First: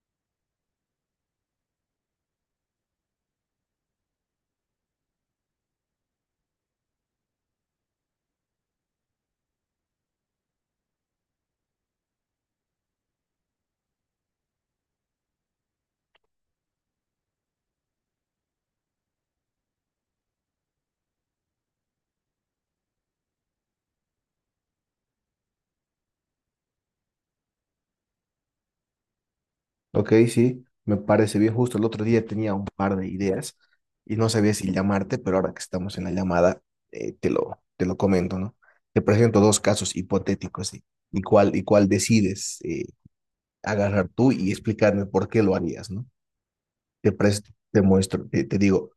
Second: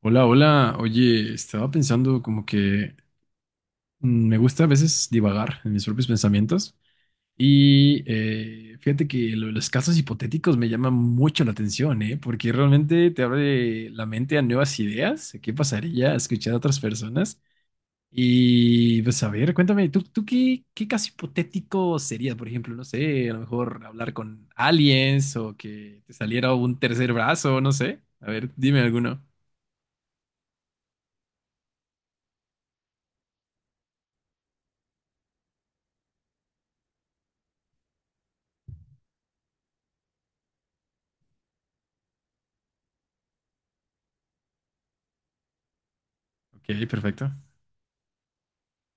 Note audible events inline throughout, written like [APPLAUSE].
Hola, hola. Oye, estaba pensando como que me gusta a veces divagar en mis propios pensamientos y fíjate que lo de los casos hipotéticos me llaman mucho la atención, ¿eh? Porque realmente te abre la mente a nuevas ideas, a qué pasaría a escuchar a otras personas. Y pues a ver, cuéntame, ¿tú qué caso hipotético sería? Por ejemplo, no sé, a lo mejor hablar con aliens o que te saliera un tercer brazo, no sé. A ver, dime alguno. Ok, sí, me parece bien. Justo el otro día tenía un par de ideas y no sabía si llamarte, pero ahora que estamos en la llamada, te lo comento, ¿no? Te presento dos casos hipotéticos y cuál decides agarrar tú y explicarme por qué lo harías, ¿no? Ok, Te, perfecto. pres- te muestro, te digo,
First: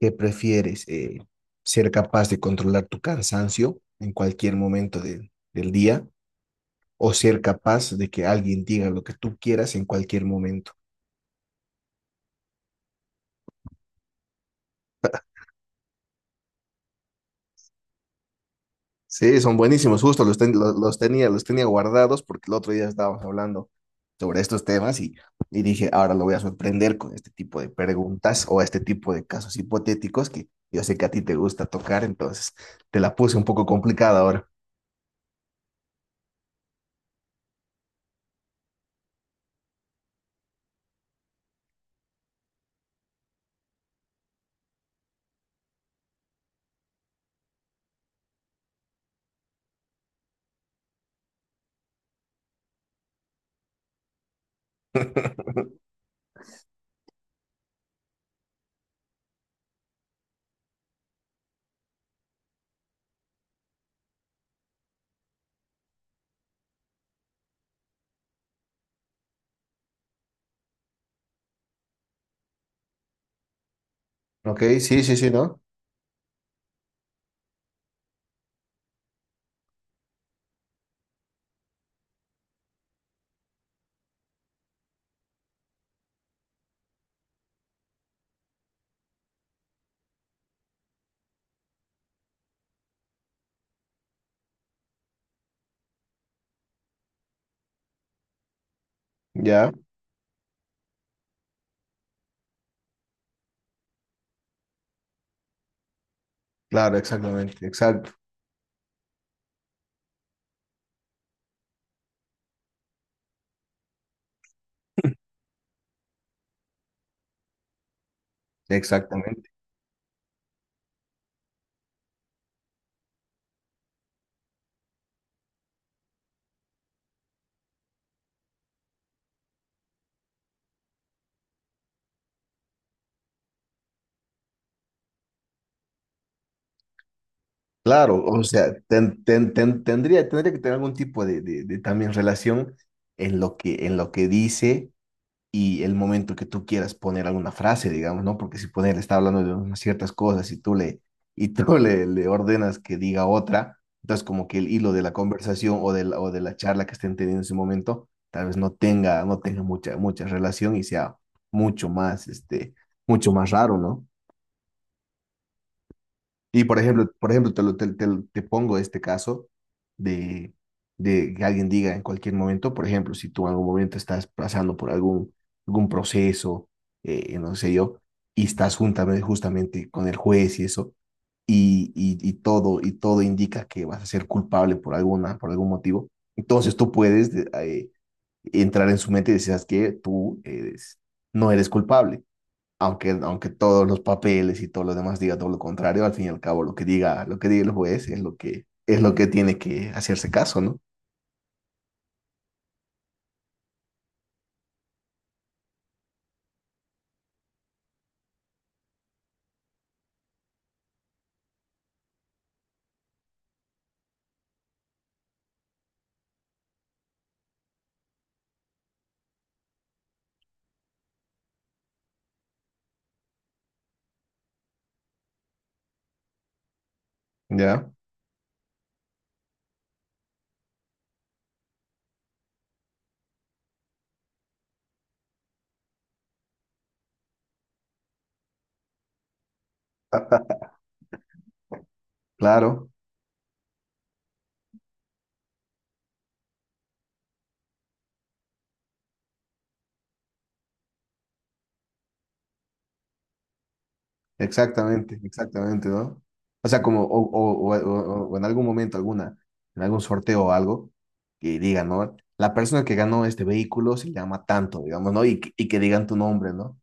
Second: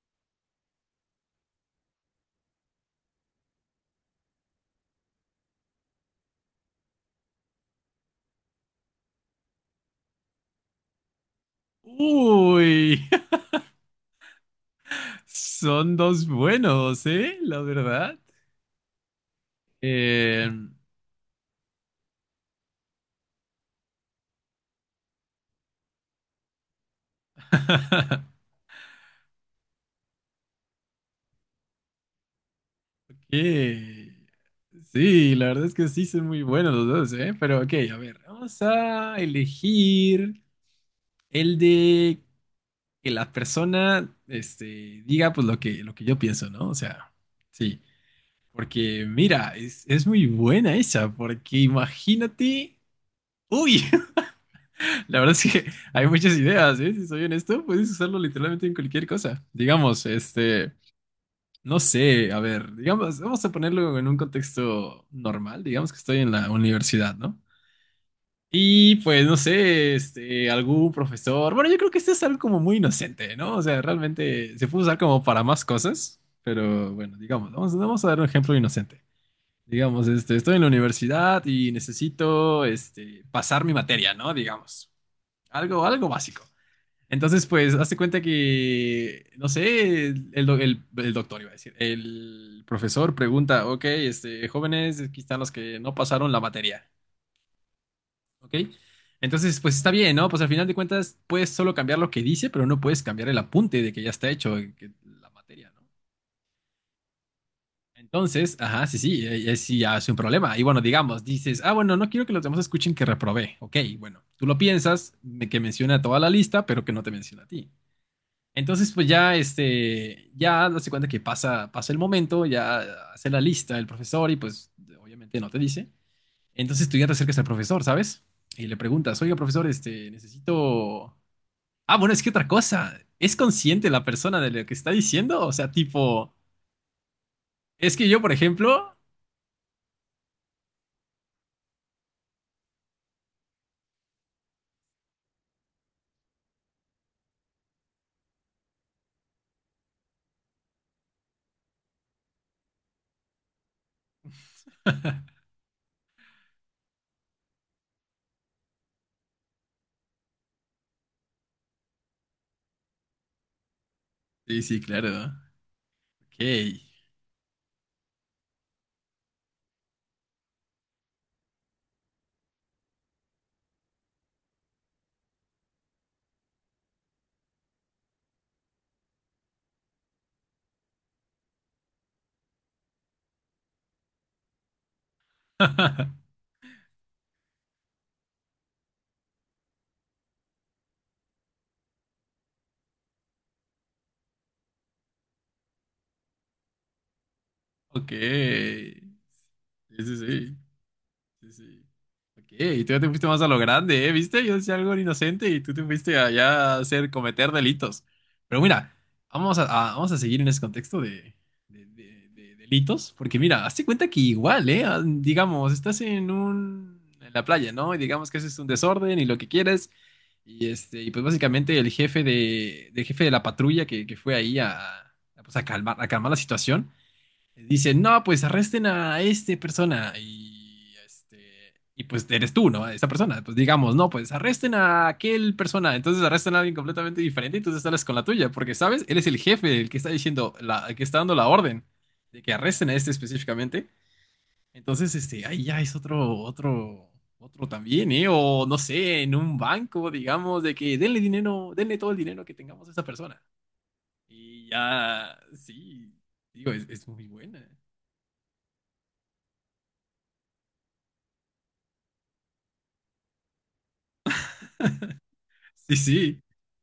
¿qué prefieres? ¿Ser capaz de controlar tu cansancio en cualquier momento del día o ser capaz de que alguien diga lo que tú quieras en cualquier momento? Uy, [LAUGHS] son dos buenos, ¿eh? La verdad. Sí, son buenísimos, justo Eh, los tenía, los tenía guardados porque el otro día estábamos hablando sobre estos temas y dije, ahora lo voy a sorprender con este tipo de preguntas [LAUGHS] o este tipo de casos hipotéticos que yo sé que a ti te gusta tocar, entonces te la puse un poco que- complicada ahora. Sí, la verdad es que sí son muy buenos los dos, ¿eh? Pero ok, a ver, vamos a elegir el de que la persona, diga pues lo que yo pienso, ¿no? O sea, sí. Porque mira, es muy buena esa, porque imagínate... Uy, [LAUGHS] la verdad es que [LAUGHS] hay muchas ideas, ¿eh? Si soy honesto, puedes usarlo literalmente en cualquier cosa. Digamos, no sé, a ver, digamos, vamos a ponerlo en un contexto normal, digamos que estoy en la universidad, ¿no? Y pues, no sé, algún profesor, bueno, yo creo que este es algo como muy inocente, ¿no? O sea, realmente Ok, se puede usar sí, sí, como sí, para ¿no? más cosas, pero bueno, digamos, vamos a dar un ejemplo inocente. Digamos, estoy en la universidad y necesito, pasar mi materia, ¿no? Digamos, algo básico. Entonces, pues, hazte cuenta que, no sé, el doctor iba a decir, el profesor pregunta, ok, jóvenes, aquí están los que no pasaron la materia, ¿ok? Entonces, Ya, pues está bien, ¿no? Pues al final de cuentas puedes solo cambiar lo que dice, pero no puedes cambiar el apunte de que ya está hecho que la materia, ¿no? claro, exactamente, exacto, Entonces, ajá, sí, sí, sí, ya es un problema. Y bueno, digamos, dices, ah, bueno, no quiero que los demás escuchen que reprobé, ok, bueno, tú lo piensas, que menciona a toda la lista, pero que no te menciona a ti. Entonces, pues ya, exactamente. Ya hace cuenta que pasa, pasa el momento, ya hace la lista el profesor y pues obviamente no te dice. Entonces tú ya te acercas al profesor, ¿sabes? Y le preguntas, oiga, profesor, necesito... Ah, bueno, es que otra cosa, ¿es consciente la persona de lo que está diciendo? O sea, tipo, es que yo, Claro, por o sea, ejemplo... tendría que tener algún tipo de también relación en lo que dice y el momento que tú quieras poner alguna frase, digamos, ¿no? Porque si poner está hablando de unas ciertas cosas y tú le, [LAUGHS] y tú le, le ordenas que diga otra, entonces como que el hilo de la conversación o de la charla que estén teniendo en ese momento, tal vez no tenga, no tenga mucha, mucha relación y sea mucho más, mucho más raro, ¿no? Sí, sí, claro. ¿No? Ok. Y por ejemplo, te, lo- te pongo este caso de, de que alguien diga en cualquier momento, por ejemplo, si tú en algún momento estás pasando por algún, algún proceso, no sé yo, y estás juntamente, justamente con el juez y eso, y todo indica que vas a ser culpable por alguna, por algún motivo, [LAUGHS] entonces tú puedes entrar en su mente y decir, que no eres culpable aunque, aunque todos los papeles y todo lo demás diga todo lo contrario, al fin y al cabo lo que diga el juez Ok. Es lo que Sí, tiene que sí, hacerse sí. caso, ¿no? Sí, sí. Ok, y tú ya te fuiste más a lo grande, ¿eh? ¿Viste? Yo decía algo inocente y tú te fuiste allá a hacer cometer delitos. Pero mira, vamos a, vamos a seguir en ese contexto de, de delitos, porque mira, hazte cuenta que igual, ¿eh? Ah, digamos, estás en la playa, ¿no? Y digamos que haces un desorden y lo que quieres. Y y pues básicamente del jefe de la patrulla que fue ahí pues a calmar la situación Ya, dicen, no, pues arresten a este persona y, y pues eres tú, ¿no? Esa persona. Pues digamos, no, pues arresten a aquel persona. Entonces arrestan a alguien completamente diferente y tú te sales con la tuya, porque, ¿sabes? Él es el jefe, el que está diciendo, el que está dando la orden de que arresten claro, a este específicamente. Entonces, ahí ya es otro también, ¿eh? O no sé, en un banco, digamos, de que denle dinero, denle todo el dinero que tengamos a esa persona. Y exactamente, ya, exactamente, sí, ¿no? O digo, sea, es, como es muy buena. O en algún momento alguna, en algún sorteo o algo, que diga, ¿no? La persona que ganó este vehículo se llama tanto, digamos, ¿no? Y, y que Sí, digan tu sí, nombre, ¿no?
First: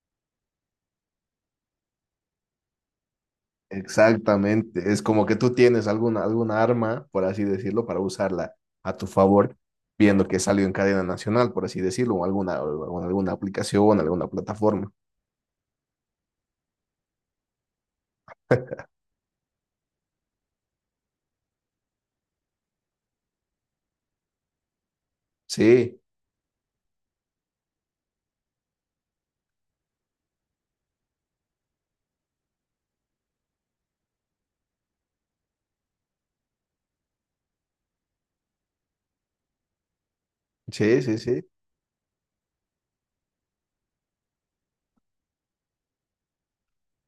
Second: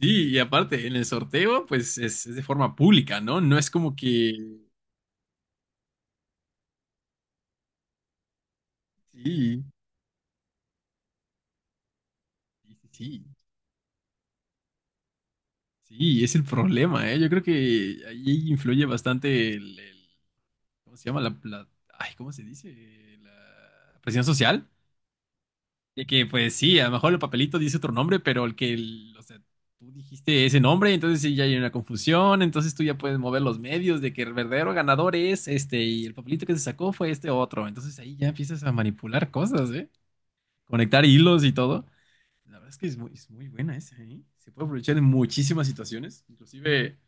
sí, y aparte, en el sorteo, pues es de forma pública, ¿no? No es como que... Exactamente, es como que tú tienes alguna, alguna arma, por así decirlo, para usarla a tu favor, Sí, viendo que salió en cadena nacional, por así decirlo, sí, o sí, alguna aplicación, alguna plataforma. sí, es el problema, ¿eh? Yo creo que ahí influye bastante ¿cómo se llama? Ay, ¿cómo se dice? La presión social. Sí, De que, pues sí, a lo mejor el papelito dice otro nombre, pero o sea, tú dijiste ese nombre, entonces sí, ya hay una confusión, entonces tú ya puedes mover los medios de que el verdadero ganador es este y el papelito que se sacó fue este otro. Entonces ahí ya empiezas a manipular cosas, ¿eh? sí, Conectar sí, sí. hilos y todo. La verdad es que es muy buena esa, ¿eh? Se puede aprovechar en muchísimas situaciones, inclusive,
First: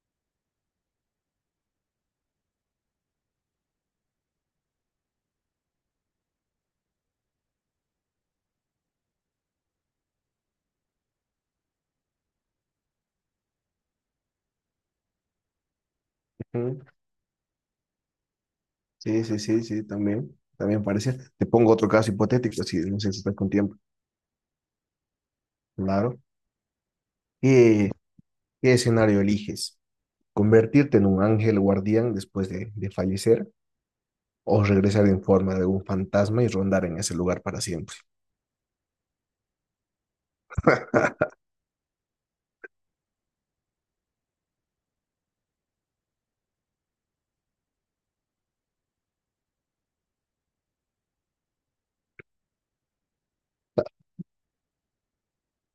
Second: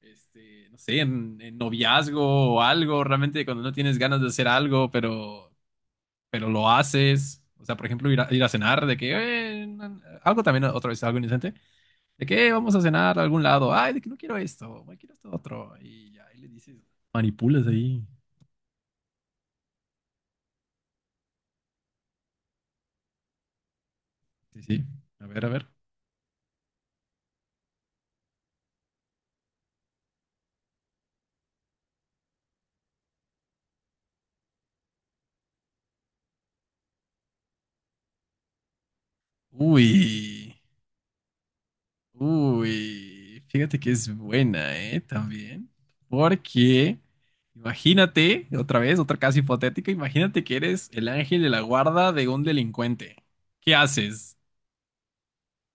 no sé, en noviazgo o algo, realmente cuando no tienes ganas de hacer algo, pero lo haces. O sea, por ejemplo, ir a cenar, de que algo también, otra vez, algo inocente, de que vamos a cenar a algún lado, ay, de que no quiero esto, ay, quiero esto otro, y ya, y le dices, Ujú. manipulas ahí. Sí, sí, sí, sí, también, también parece. Te pongo otro caso hipotético, si no sé si estás con tiempo. Sí, sí, a ver, a ver. Claro. ¿Qué, qué escenario eliges? ¿Convertirte en un ángel guardián después de fallecer o regresar en forma de un fantasma y rondar en ese lugar para siempre? Uy, uy, fíjate que es buena, ¿eh? También, porque imagínate, otra vez, otra casa hipotética, imagínate que eres el ángel de la guarda de un delincuente. ¿Qué haces?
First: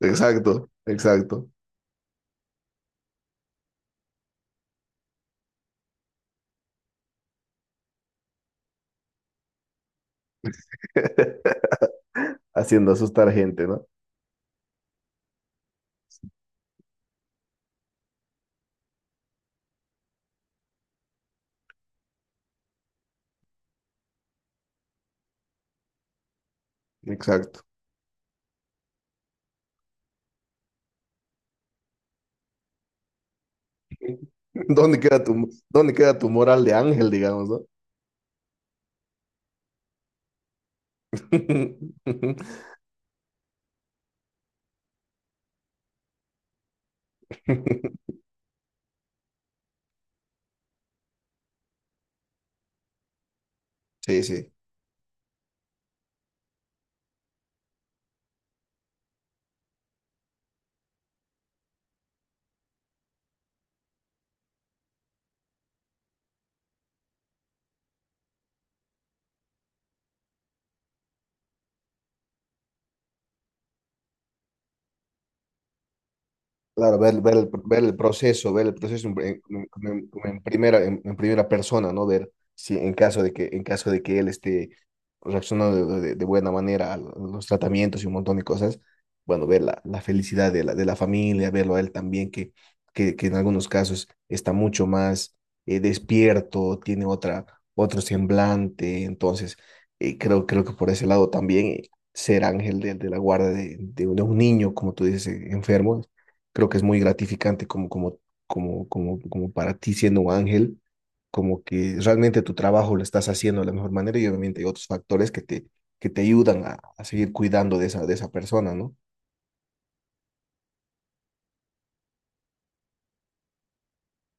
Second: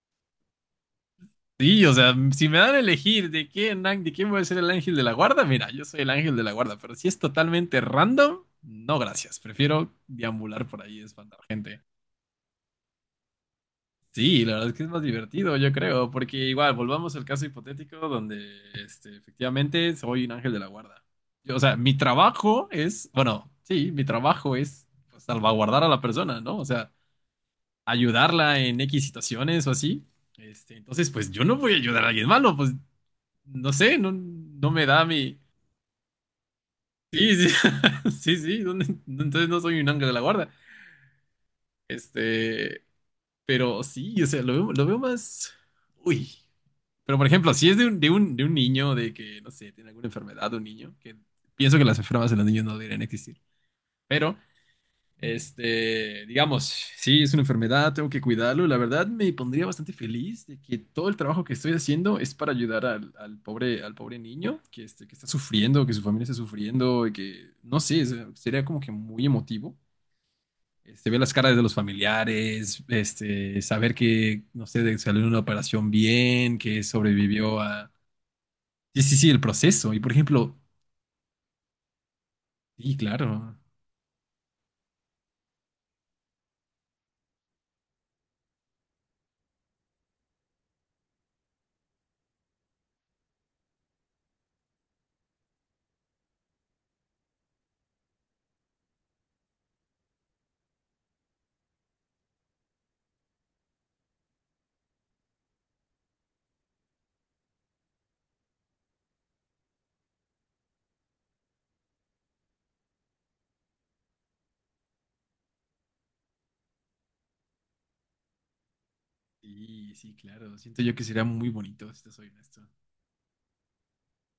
Exacto, exacto. Sí, o sea, si me dan a elegir de quién voy a ser el ángel de la guarda, mira, yo soy el ángel de la guarda, pero si es totalmente random, no gracias, prefiero deambular por ahí y espantar gente. [LAUGHS] Haciendo asustar gente, ¿no? Sí, la verdad es que es más divertido, yo creo, porque igual, volvamos al caso hipotético donde efectivamente soy un ángel de la guarda. Yo, o sea, mi trabajo es, bueno, sí, mi trabajo es pues, salvaguardar a la persona, ¿no? O sea, Exacto. ayudarla en X situaciones o así. Entonces, pues yo no voy a ayudar a alguien malo, pues no sé, no, [LAUGHS] no me ¿Dónde da queda mi. tu, dónde queda tu moral de ángel, Sí, sí, digamos, ¿no? [LAUGHS] sí, sí, ¿dónde- entonces no soy un ángel de la guarda. [LAUGHS] Este, pero sí, o sea, lo veo más. Uy. Pero por ejemplo, si es de un niño, de que, no sé, tiene alguna enfermedad, un niño, que pienso que las enfermedades en los niños no deberían existir. Sí, Pero sí. Digamos, sí, es una enfermedad, tengo que cuidarlo. La verdad me pondría bastante feliz de que todo el trabajo que estoy haciendo es para ayudar al pobre niño que, que está sufriendo, que su familia está sufriendo, y que, no sé, sería como que muy emotivo. Ver las caras de los familiares, saber que, no sé, salió de una operación bien, que Claro, ver, sobrevivió a... ver el Sí, proceso sí, en, sí, el proceso. Y por ejemplo, en primera persona, ¿no? Ver si en sí, caso de que, claro. en caso de que él esté reaccionando de buena manera a los tratamientos y un montón de cosas, bueno, ver la, la felicidad de la familia, verlo a él también, que en algunos casos está mucho más despierto, tiene otra, otro semblante, entonces creo, creo que por ese lado también ser ángel de la guarda de un niño, como tú dices, enfermo creo que es muy gratificante como, como, como, como, como para ti siendo un ángel, como que realmente tu trabajo lo estás haciendo de la mejor manera y obviamente hay otros factores que te ayudan a seguir cuidando de esa persona, ¿no? Sí, sí, claro. Siento yo que sería muy bonito, si te soy honesto.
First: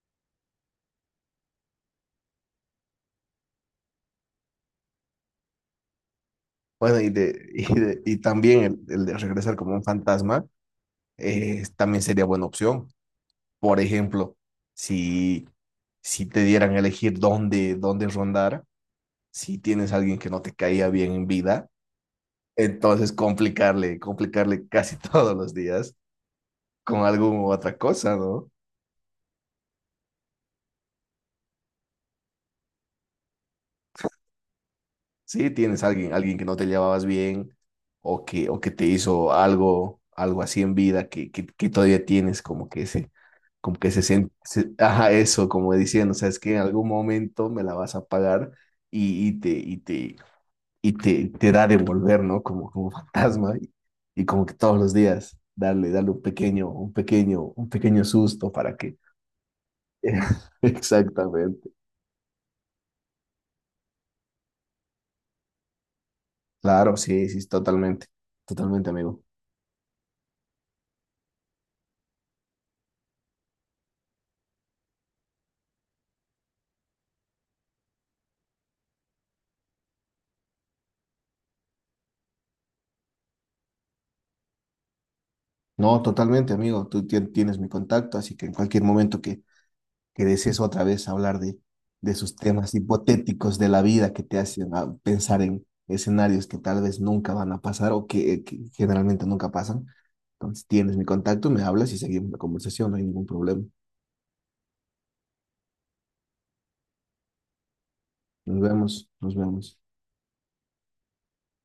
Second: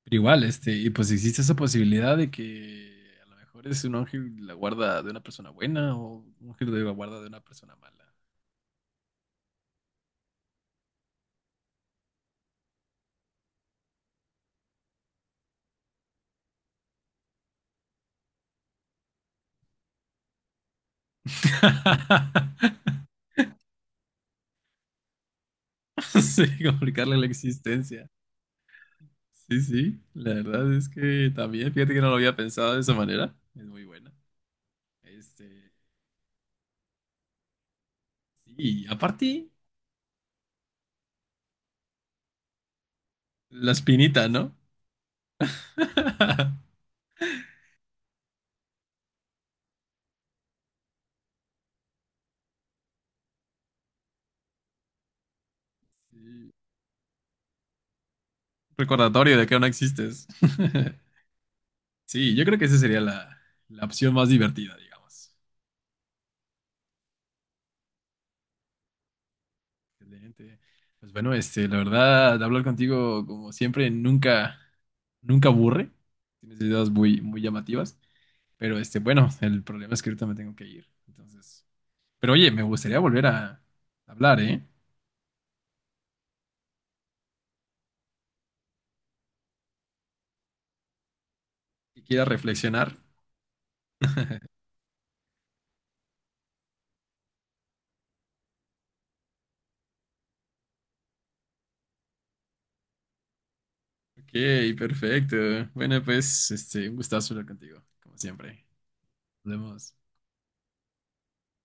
Pero igual, y pues existe esa posibilidad de que a lo mejor es un ángel de la guarda de una persona buena o un ángel de la Bueno, y, guarda de una de, [LAUGHS] y, persona mala. Y también el de regresar como un fantasma también sería buena opción. Por ejemplo, si, si te dieran a elegir dónde, dónde rondar, si tienes a alguien que no te caía bien en vida, entonces, [LAUGHS] complicarle, complicarle casi [LAUGHS] todos los días Sí, con complicarle la alguna u otra existencia. cosa, ¿no? Sí, sí, la verdad es que también, fíjate que no lo había pensado de esa manera. Es muy buena. Si Este, tienes alguien, alguien que no te llevabas bien sí, o que y te hizo aparte, algo, algo así en vida que todavía tienes como que ese, la como que se espinita, siente, ¿no? Ajá, eso, como diciendo, sabes que [LAUGHS] en algún momento me la vas a pagar y, y te, y te, y te, te da de volver, ¿no? Como, como [LAUGHS] fantasma y como que todos los días darle, darle un Sí, pequeño, un pequeño, un pequeño susto para que recordatorio de que aún no existes. [LAUGHS] [LAUGHS] exactamente. Sí, yo creo que esa sería la, la opción más divertida, digamos. Claro, sí, sí, totalmente. Totalmente, amigo. Excelente. Pues bueno, la verdad, hablar contigo, como siempre, nunca, nunca aburre. Tienes ideas muy, muy llamativas. Pero bueno, el problema es que ahorita me tengo que ir. Entonces. Pero oye, me gustaría volver a hablar, ¿eh? No, totalmente, amigo. Tienes mi contacto, así que en cualquier momento que desees otra vez hablar Que de quiera esos temas reflexionar. hipotéticos de la vida que te hacen pensar en escenarios que tal vez nunca van a pasar o que generalmente nunca pasan. Entonces tienes mi contacto, me hablas y seguimos la conversación, no hay ningún problema. Ok, perfecto. Bueno, pues, un gustazo hablar contigo, como Nos siempre. vemos, nos Nos vemos. vemos.